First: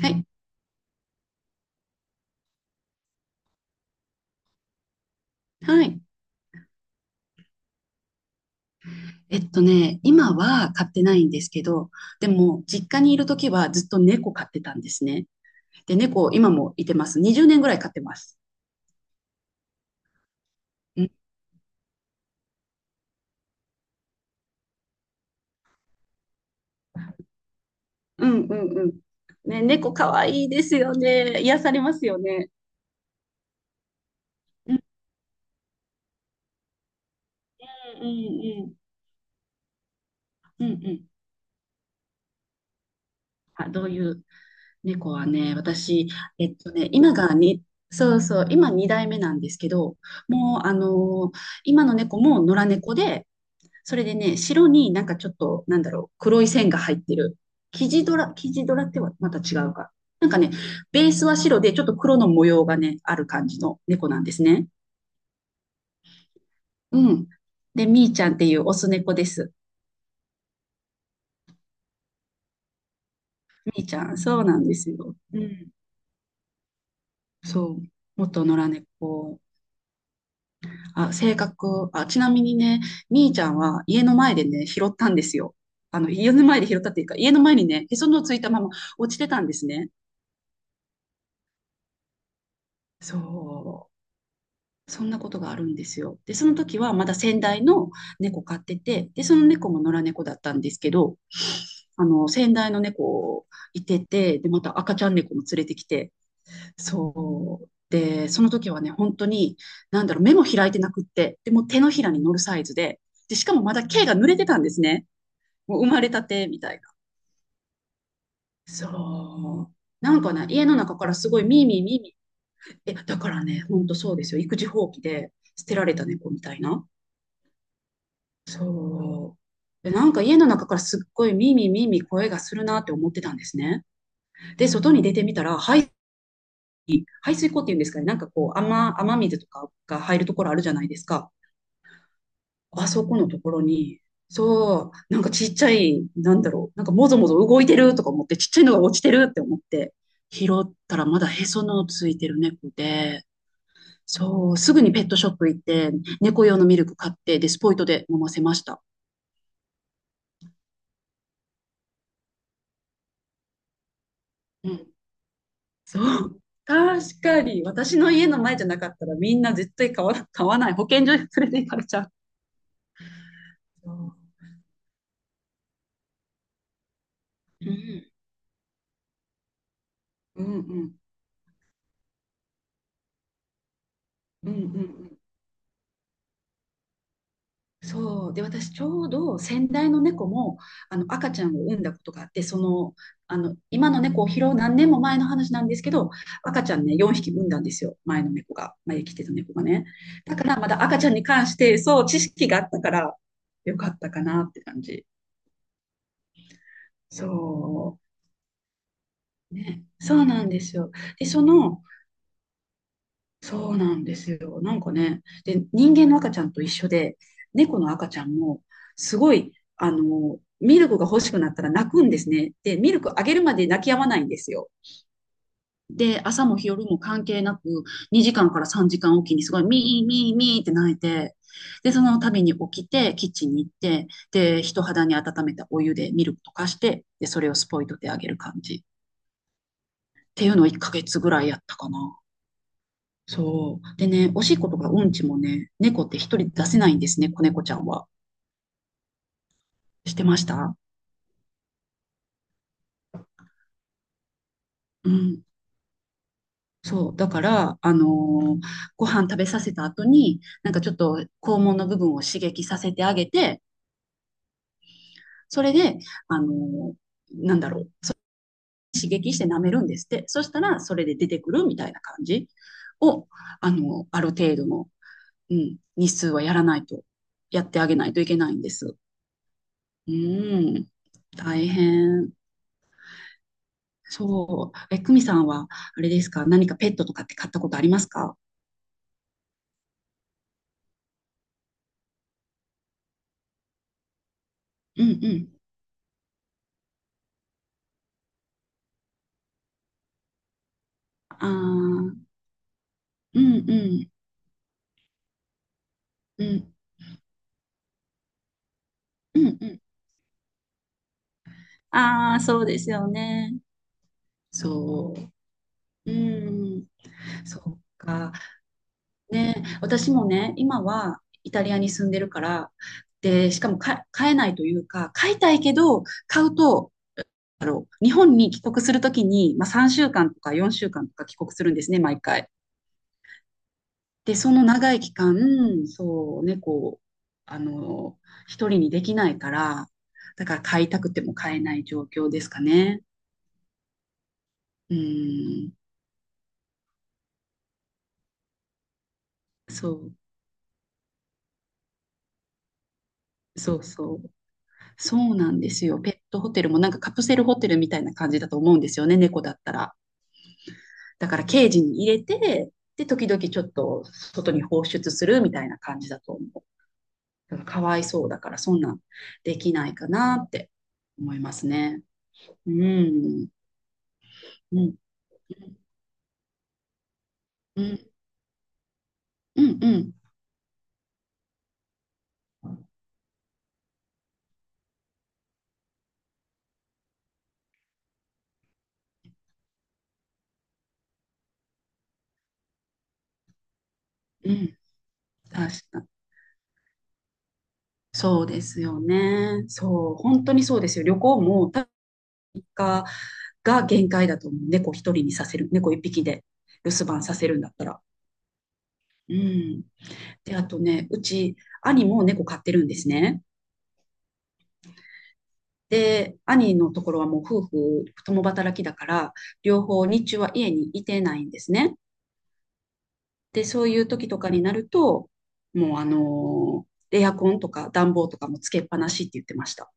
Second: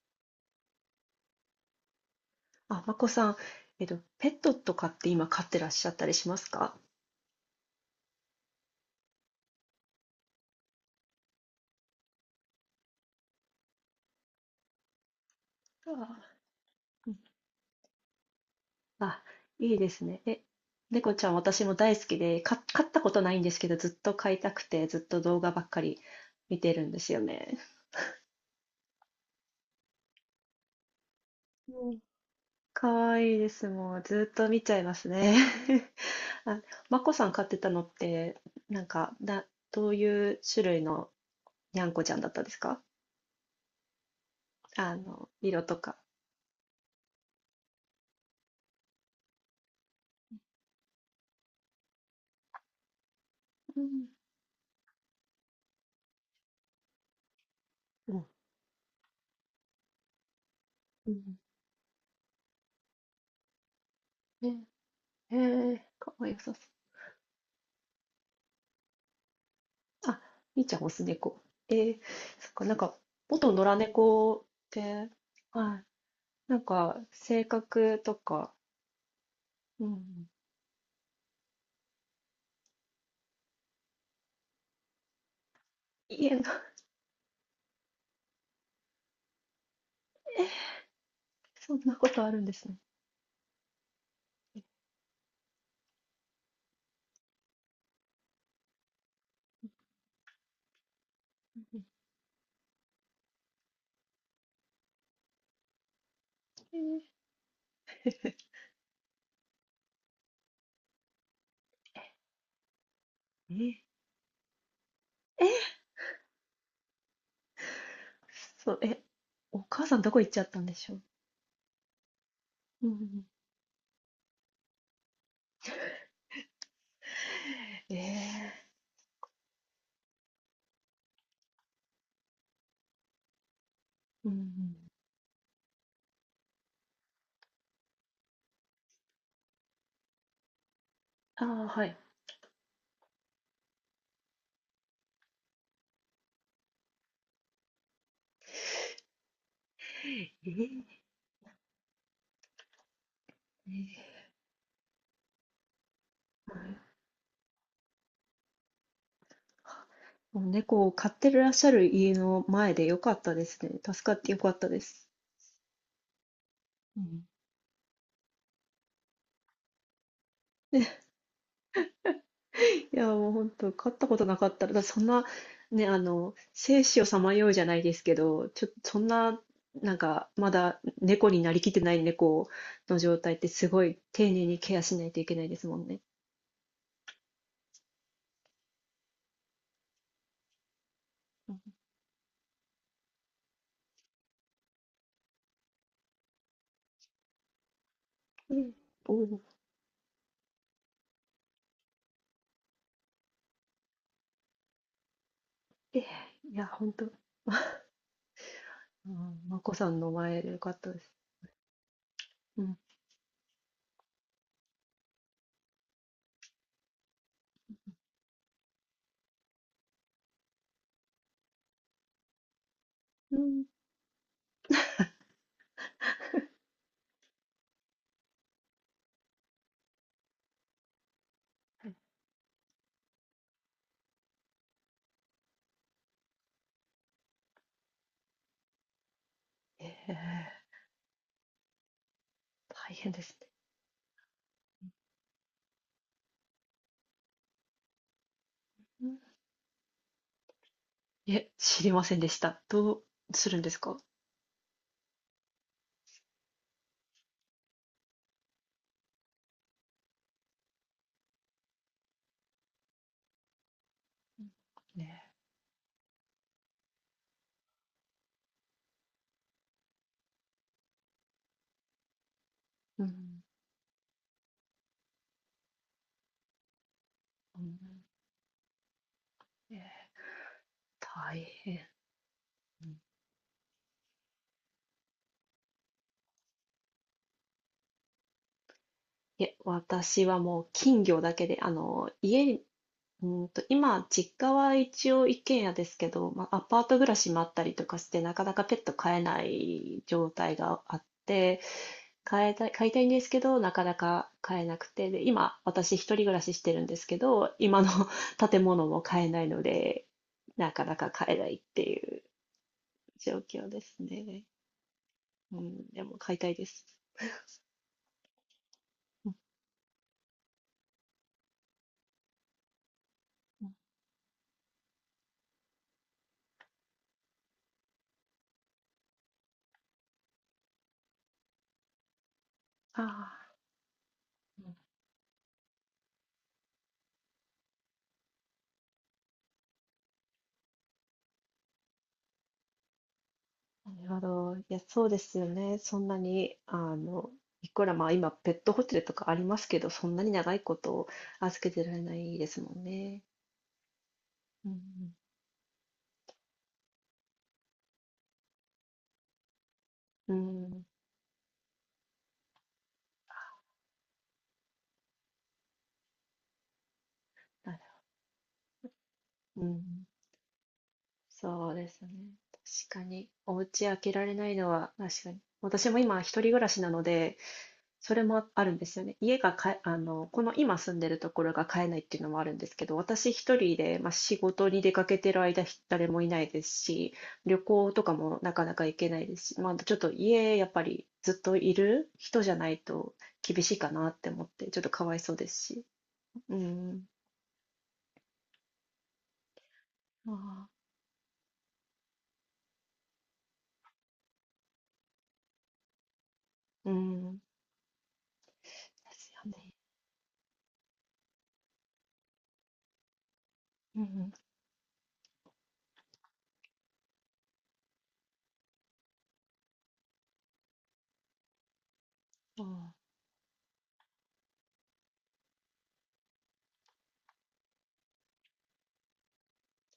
はい。あ、まこさん、ペットとかって今飼ってらっはしゃっい。たりしますか？今は飼ってないんですけど、でも、実家にいるときはずっと猫飼ってたんですね。あで、ー。猫、今もいてまうん。す。20年ぐらい飼ってます。あ、いいですね。え、うん、猫ちゃん私も大好きで、飼ったことないんですけど、ずっと飼いたくて、ずっと動画ばっかり見てるんですよね。うん、うん、うん。ね、猫かわいいですよね。癒されうまん。すよね。かわいいです。もう、ずっと見ちうゃん、いますね。あ、まこさん飼ってたのっうて、ん、なんか、どういう種うん、う類ん、うん。のにゃんこちゃんだったんですか？あ、どういう猫はね、色とか。私、今がに、そうそう、今2代目なんですけど、もう、今の猫も野良猫で、うそれん。でね、白になんかちょっと、なんだろう、黒い線が入ってる。生地うドん。ラ、生地ドラってはまた違うか。なんかね、ベうースはん。白で、ちょっと黒の模様がね、ある感じの猫なんですね、ね。へえ、かわいい。うん。で、みーちゃんっていうオス猫です。あ、みーちゃん、オス猫。えー、そっか、なんか、元野良みーちゃん、そう猫なんっですて、よ。うん。はい、なんか、性そう。格と元か、野良猫。うん、あ、性格。あ、ちなみにね、みーちゃんは家の前でね、拾ったんですよ。家家の、の前で拾ったっていうか、家の前にね、へその緒ついたまま落ちてたんですね。そんなことあるんですね。そう。そんなことがあるんですよ。で、その時はまだ先代の猫飼ってて、で、その猫も野良猫だったんですけど、先代の猫いてて、で、また赤ちゃん猫も連れてきて、えー、そう。で、その時はね、本当に、なんだろう、目も開いてなくって、でもう手のひらに乗るサイズで、で、しかもえまだ毛が濡れてたんですね。ー、えー。もう生まれたてみたいな。そう、え、おそう。母さんどなこん行っかちゃね、った家んでのしょ中う。からすごいミーミーミーミー。うえ、だん、からね、ほんとそうですよ。育児放棄で捨てられた猫みたいな。えそう。で、なんか家の中からすっごいミーミーミーミー声がするなって思ってたんですね。ー、うで、ん、外に出てみたら、排水溝っていうんですかね、なんかこう、雨水とかが入るところあるじゃないですか。ああ、はい。あそこのところに、そう、なんかちっちゃい、なんだろう、なんかもぞもぞ動いてるとか思って、ちっちゃいのが落ちてるって思って、え拾ったー、らまだへそのついてる猫で、えー。そう、すぐにペットショップ行って、猫は用のい。ミルク買って、で、スポイトで飲ませました。もう猫を飼ってらっしゃる家の前でよかったですね。助かってよかったうでんす。そう。う確ん。かに。私の家の前じゃなかったらみんな絶対買わない。保健所に連れて行かれちゃう。いや、もう本当、そ勝ったうことなかったら、だってそんな、ね、生死をさまようじうゃないですん。けど、そんな、なんか、うまんだうん。猫になりきってない猫の状態ってすごい丁寧うんにうんうケアしないん。といけないですもんね。そう。で、私ちょうど先代の猫も、赤ちゃうんん、を産んだことがあって、今の猫を拾う何年も前の話なんですけど、赤ちゃんね、4匹産んだんですよ。前の猫ええ、が、前におきてたお、猫がね。だからまだ赤ちゃんに関して、そう、知識があったから、よかったかなって感じ。ええ、いや、本当、うそう。ん、まこね、さんのそう前なんでよでかすっよ。たです。で、うん。そうなんですよ。なんかね、で、人間の赤ちゃんと一緒で、猫の赤ちゃんも、すごい、ミルクが欲しくなったら泣くんですね。で、ミルクあげうるまん。で泣き止まないんですよ。で、朝も夜も関係なく、2時間から3時間おきにすごい、ミーミーミーって泣いて、で、その度に起きて、キッチンに行って、で、人肌に温めたお湯でミルク溶かして、で、それをスポイトであげる感じ。っえていえ、うのを1ヶ月ぐらいやったかな。大変ですね。そう。でね、おしっことかうんちもね、猫って一人出せないんですね、子猫ちゃんは。うん。してましたいえ、知りませんでした。どうするんですかうん。そう。だから、ご飯食べさせた後に、なんかちょっと肛門の部分を刺激させてあげて、ね。それで、あのーなんだろう、刺激して舐めるんですって。そしたら、それで出てくるみたいな感じうを、ん。ある程度の、うん、日数はやらないと、うやっん、てあげないといけないんです。ええ、うん。大大変。変。うん。そう。え、久美さんは、あれですか何かペットとかって飼ったことありますか？いえ、私はもう金魚だけで、家に、今、実家はうん一応う一ん。軒家ですけど、まあ、アパート暮らしもあったりとかして、なかなかペット飼えない状態があっああ、て、うん飼いたいんですけうど、なかなんか飼えなくて、で、今、私一人暮らうししてん。るんですけど、今の 建物も飼えうなんいのうん。で、なかなか飼えないっていうああ、そうですよ状ね。況ですね。そうん、でう。うも飼いたいでん。す。そうか。うん、ね、私もね、今はイタリアに住んでるから、で、しうかん。もか飼えないというか、飼いたいけど、飼うと、日本に帰国するときに、まあ、3週間とか4週間とか帰国するんですね、毎回。ああ。で、その長い期間、そうね、猫を、あの、一人にできないから、だから飼いたくても飼えない状況ですかね。なるほど。いや、うそうですよん、ね。そんなに、いくらまあ今、ペットホテルとかありますけど、そそう、んなに長いこと預けてられないですもんね。そうそう。うん、そうなんですよ。ペットホテルもなんかカプセルホテルみたいな感じだと思うんですよね、猫だったら。うん。うん。だからケージに入れて、で、時々ちょっと外に放出するみたいな感じだと思う。だかならるかわいそうだから、そんなんでうきないん。かなって思いますそうですね。ね。う確かに。ん、お家開けられないのうは、ん、確かに。私も今、一人暮らしなので、うん。それもあるんですよね。家がうかんえ、あうん。の、この今住んでるところが買えないっていうのもあるんですけど、私一人で、まあ、仕事に出かけてる間、誰もいないですし、旅行とかもなかなか行けないですし、まあ、ちょっと家、やっぱりずっといる人じゃないと厳しいかなって思っうて、ちん。ょっとかわいそうです確し。か。うん。そうですよね。そう。本当にあそうですよ。旅行も多分日が限界だと思う。猫一人にさせる。猫一匹であ、留う守番さん。でせるんだったら。すうよね。ん。で、あとね、うち、兄も猫飼ってるんですね。うん。で、兄のところはもう夫婦共働きだから、両方日中は家にいてないんですね。ああ、で、そういう時とかになると、もうエアコンとか暖房とかもつけっぱなしって言ってました。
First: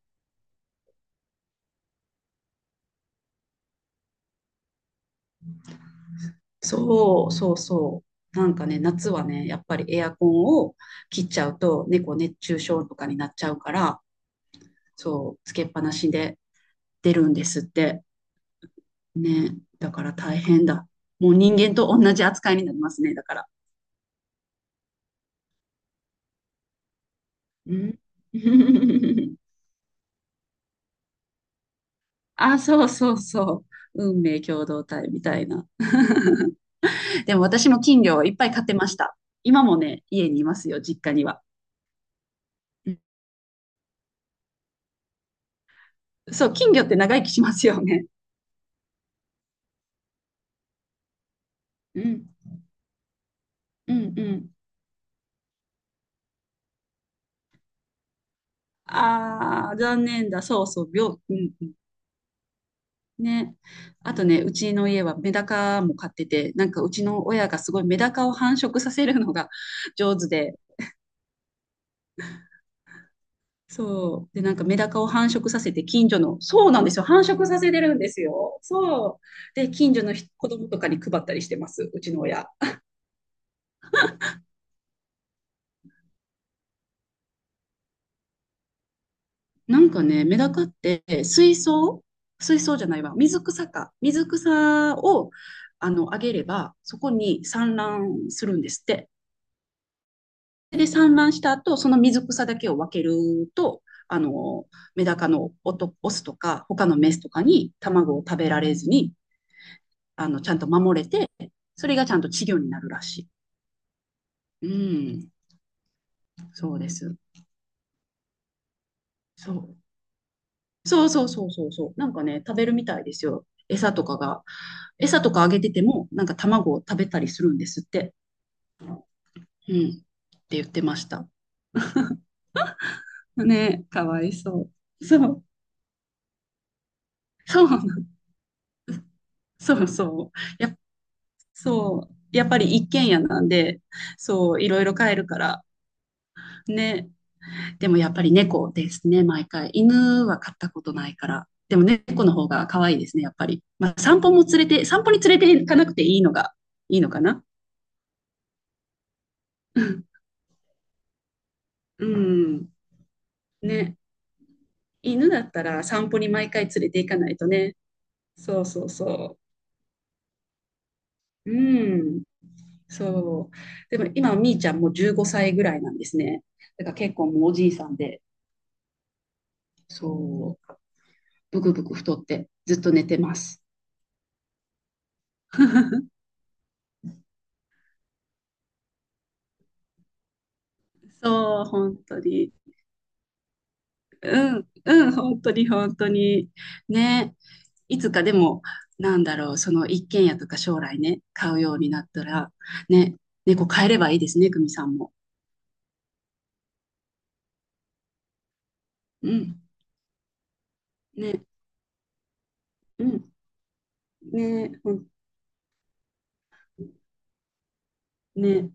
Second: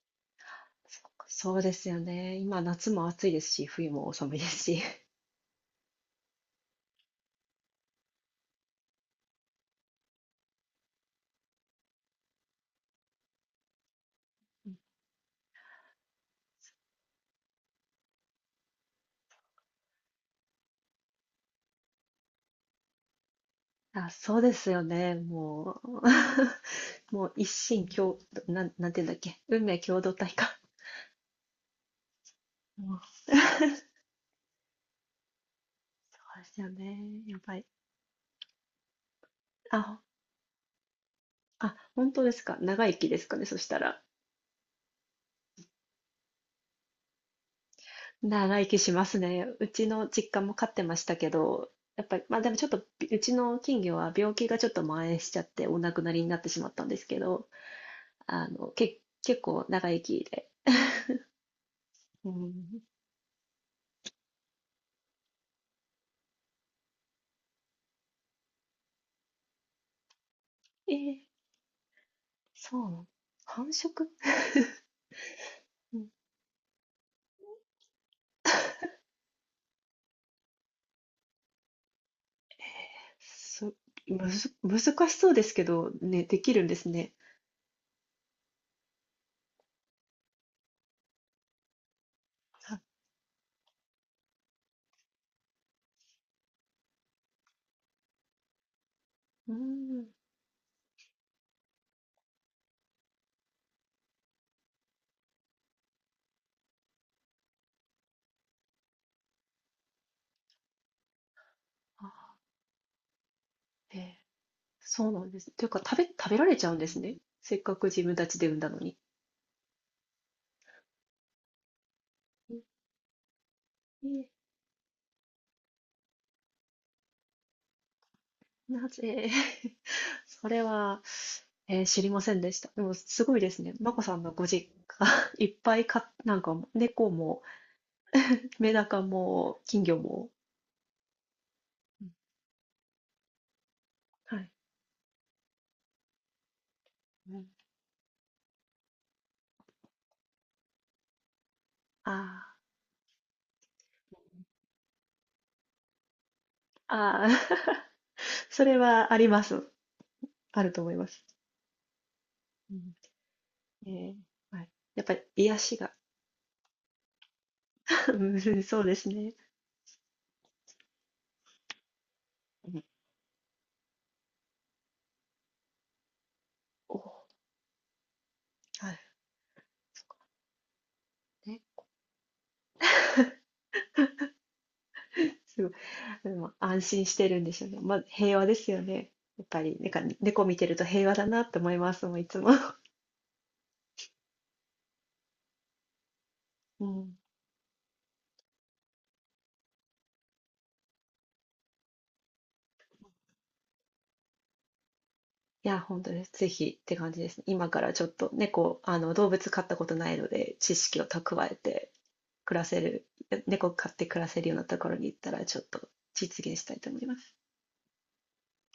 そうか。そうですよね。今、夏も暑いですし、冬も寒いですし。そう、そうそう。なんかね、夏はね、やっぱりエアコンを切っちゃうと、猫熱中症とかになっちゃうから、そう、つけっぱなしで出るんですって。ね、だから大変だ。もう人間と同じ扱いになりますね、だから。あ、そうですよね。もう、もう一う心ん。共、なんていうんだっ け。運命共同体か。あ、そうもう そう そそう。う運命共同体みたいな。ですよね。でやもばい。私も金魚をいっぱい飼ってました。今もあ、ね、家にいますよ、実家には。あ、本当ですか。長う生んきですかね。そしたら。そう、金魚って長生きしますよね。長生きしますね。うちの実家も飼ってましたけど、うやっぱり、んまあでもちょっと、うちの金う魚はんう病気ん。がちょっと蔓延しちゃって、お亡くなりになってしまったんですけど、結構ああ、長生残き念だ。で。そうそう、うん、うん、ね。あとね、うちの家はメダカも飼ってて、なんかうちの親がすごいメダカを繁殖させるのが 上手で、えー。そうなの。繁殖。そう。で、なんかメダカを繁殖させて近所の、そうなんですよ。繁殖させてるんですよ。そう。で、近所の人子供とかに配ったりしてます、うちの親。そ、むず難しそうですけど、ね、できるんですね。なんかね、メダカって水槽水槽あ。じゃないわ。水草か。水草を、あげれば、そこに産卵するんですって。うん。で産卵した後、その水草だけを分けると、あの、メダカのオトオスとか、他のメスとかに卵を食べられずに、ちゃんと守れて、それがちゃんとあ、稚魚になるらしえー。い。うそうなんん、です。というか、食べられちゃそうんうでですす。ね。せっかく自分たちで産んだのに。そう。そうそうそうそうそう。なんかね、食べえるみたいですよ。餌とかー。が。餌とかあげてても、なんか卵を食べたりするんですって。なぜ うん。っ そてれ言ってまは、した。え、知りませんでした。でもすごいですね。ね、まこかさわんのいごそ実家、う。そ う。いっぱいかなんか猫もそうなの。メダカも金そう魚そも、う。やっぱそうん、う。やっぱり一軒家なんで、はい。そう、いろいろ飼えるから。ね。うん。でもやっぱり猫ですね、毎回。犬は飼ったことないから。でも猫のあ方が可愛いですね、やっぱり。まあ、散歩に連れて行かなくていいのが、あ、いいのかあな。あ、それはあります。うんあると思います。うん。えね。え。はい。やっぱり犬だっ癒たしらが、散歩に毎回連れて行かないとね。うそん。うそうそうですね。そう。うん。うん、そう。でも今、みーちゃんも15歳ぐらいなんですね。だからおー。結構もうおじいさんで。はそう。い。ね、ブクブク太ってずっと寝てます。すごい。で も安心してるんでしょうね。まあ、平和ですよね。やっぱり、なんか猫見てると平和だなってそう、思いま本すも当ういつも。に。うん、うん、本当に、本当に。うん。ね。いつかでも、なんだろう、その一軒家とか将来ね、買うようになったら、ね、猫買えればいいですね、久美さんも。いや、本当です。ぜひって感じですね。今からちょっと猫、動う物飼ん、ったことないので、知識をね、蓄えて暮らせうる、ん、猫飼って暮らせるようなとね、ころに行ったら、ちょっと実現したいと思います。ね。